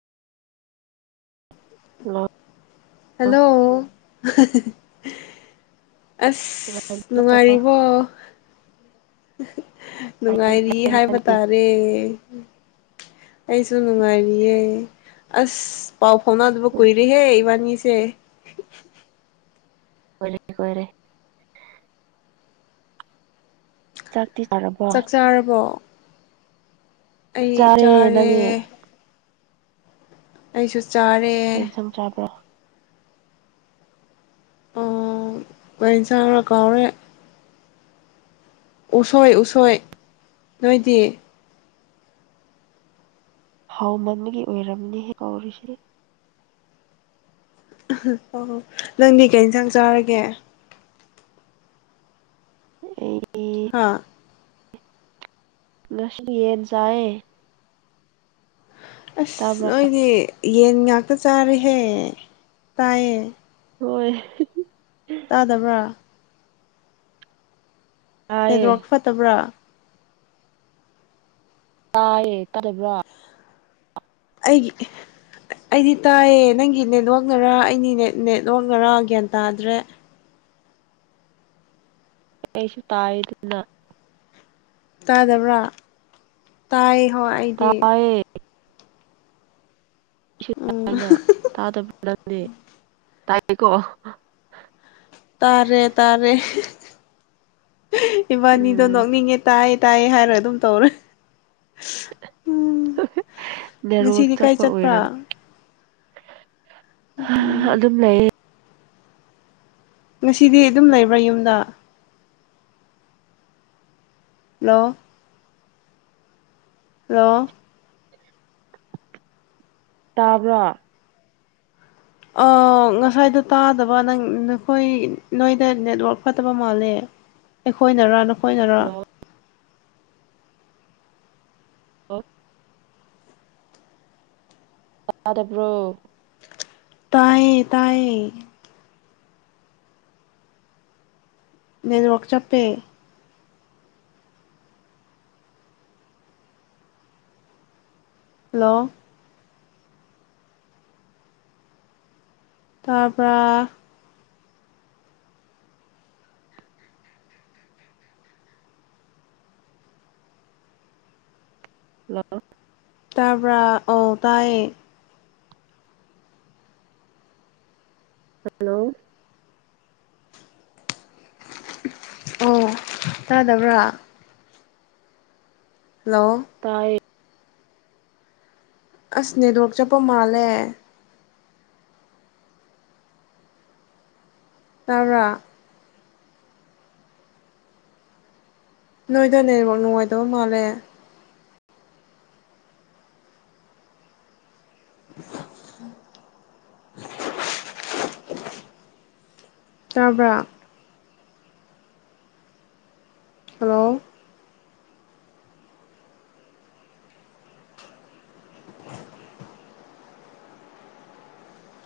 ꯂꯛ hello [unintelligible] ꯑꯁ ꯅꯨꯡꯉꯥꯏꯔꯤꯕꯣ ꯅꯨꯡꯉꯥꯏꯔꯤ ꯍꯥꯏꯕ ꯇꯥꯔꯦ ꯑꯩꯁꯨ ꯅꯨꯡꯉꯥꯏꯔꯤꯌꯦ ꯑꯁ ꯄꯥꯎ ꯐꯥꯎꯅꯗꯕ ꯀꯨꯏꯔꯦꯍꯦ ꯏꯕꯥꯅꯤꯁꯦ ꯀꯨꯢꯔꯦ ꯀꯨꯏꯔꯦ ꯆꯥꯛꯇꯤ ꯆꯥꯔꯕꯣ ꯆꯥꯛ ꯆꯥꯔꯕꯣ ꯆꯥꯔꯦ ꯅꯪꯗꯤ ꯑꯩꯁꯨ ꯆꯥꯔꯦ ꯀꯩ ꯏꯟꯁꯥꯡ ꯆꯥꯕ꯭ꯔꯣ ꯑꯥ ꯀꯔꯤ ꯑꯦꯟꯁꯥꯡꯔ ꯀꯥꯎꯔꯦ ꯎꯁꯣꯏ ꯎꯁꯣꯏ ꯅꯣꯏꯗꯤ ꯍꯥꯎꯃꯟꯕꯒꯤ ꯑꯣꯏꯔꯝꯅꯤ ꯀꯥꯎꯔꯤꯁꯤ ꯑꯣ ꯅꯪꯗꯤ ꯀꯩ ꯏꯟꯁꯥꯡ ꯆꯥꯔꯒꯦ ꯑꯩꯗꯤ ꯍꯥꯥ ꯉꯁꯤ ꯌꯦꯟ ꯆꯥꯏꯌꯦ ꯇꯥꯕ꯭ꯔꯥ ꯑꯩꯗꯤ ꯌꯦꯟ ꯉꯥꯛꯇ ꯆꯥꯔꯦꯍꯦ ꯇꯥꯏꯌꯦ ꯍꯣꯏ ꯇꯥꯗꯕ꯭ꯔꯥ ꯇꯥꯏꯌꯦ ꯅꯦꯠꯋ꯭ꯔꯛ ꯐꯠꯇꯕ꯭ꯔꯥ ꯇꯥꯏꯌꯦ ꯇꯥꯗꯕ꯭ꯔꯣ ꯑꯩꯒꯤ ꯑꯩꯗꯤ ꯇꯥꯏꯌꯦ ꯅꯪꯒꯤ ꯅꯦꯠꯋꯥꯛꯅꯔꯥ ꯑꯩꯒꯤ ꯅꯦꯠꯋꯥꯛ ꯅꯔꯥ ꯒ꯭ꯌꯥꯟ ꯇꯥꯗ꯭ꯔꯦ ꯀꯁꯤ ꯇꯥꯥꯏꯅ ꯇꯥꯗꯕ꯭ꯔꯥ ꯇꯥꯏꯍꯣ ꯑꯩꯗꯤ ꯍ ꯎꯝ ꯅ ꯇꯥꯗꯕꯥ ꯅꯪꯅꯦ ꯇꯥꯏꯌꯦꯀꯣ ꯇꯥꯔꯦ ꯇꯥꯔꯦ ꯏꯕꯥꯅꯤꯗꯣ ꯎꯝ ꯅꯣꯛꯅꯤꯡꯉꯦ ꯇꯥꯏ ꯇꯥꯏ ꯍꯥꯏꯔ ꯑꯗꯨꯝ ꯇꯧꯔꯦ ꯎꯝ ꯅꯦꯠꯋꯥꯛ ꯉꯁꯤꯗꯤ ꯀꯥꯏ ꯆꯠꯄ ꯆꯠꯄ꯭ꯔꯥ ꯑꯣꯏꯔꯝꯅꯤ ꯍ ꯎꯝ ꯑꯗꯨꯝ ꯂꯩꯌꯦ ꯉꯁꯤꯗꯤ ꯑꯗꯨꯝ ꯂꯩꯕ꯭ꯔꯥ ꯌꯨꯝꯗ ꯍꯂꯣ ꯍꯂꯣ ꯇꯥꯕ꯭ꯔꯥ ꯑ ꯉꯁꯥꯏꯗꯣ ꯇꯥꯗꯕ ꯅꯪ ꯅꯈꯣꯏ ꯅꯣꯏꯗ ꯅꯦꯠꯋꯥꯛ ꯐꯠꯇꯕ ꯃꯥꯜꯂꯦ ꯑꯩꯈꯣꯏꯅꯔ ꯅꯈꯣꯏꯅꯔ ꯍꯜꯂꯣ ꯑꯣ ꯇꯗꯕ꯭ꯔꯣ ꯇꯥꯏꯌꯦ ꯇꯥꯌꯦ ꯅꯦꯠꯋꯥꯛ ꯆꯞꯄꯦ ꯍꯂꯣ ꯇꯥꯄ꯭ꯔꯥ ꯂꯣ ꯇꯥꯕ꯭ꯔꯥ ꯑꯧ ꯇꯥꯏ ꯍꯜꯂꯣ ꯑꯣ ꯇꯥꯗꯕ꯭ꯔꯥ ꯍꯜꯂꯣ ꯇꯥꯌꯦꯠ ꯑꯁ ꯅꯦꯠꯋꯛ ꯆꯠꯄ ꯃꯥꯜꯂꯦ ꯇꯥꯕ꯭ꯔꯥ ꯅꯣꯏꯗ ꯅꯦꯠꯋꯛ ꯅꯨꯡꯉꯥꯏꯇꯕ ꯃꯥꯜꯂꯦ ꯇꯥꯕ꯭ꯔꯥ ꯍꯜꯂꯣ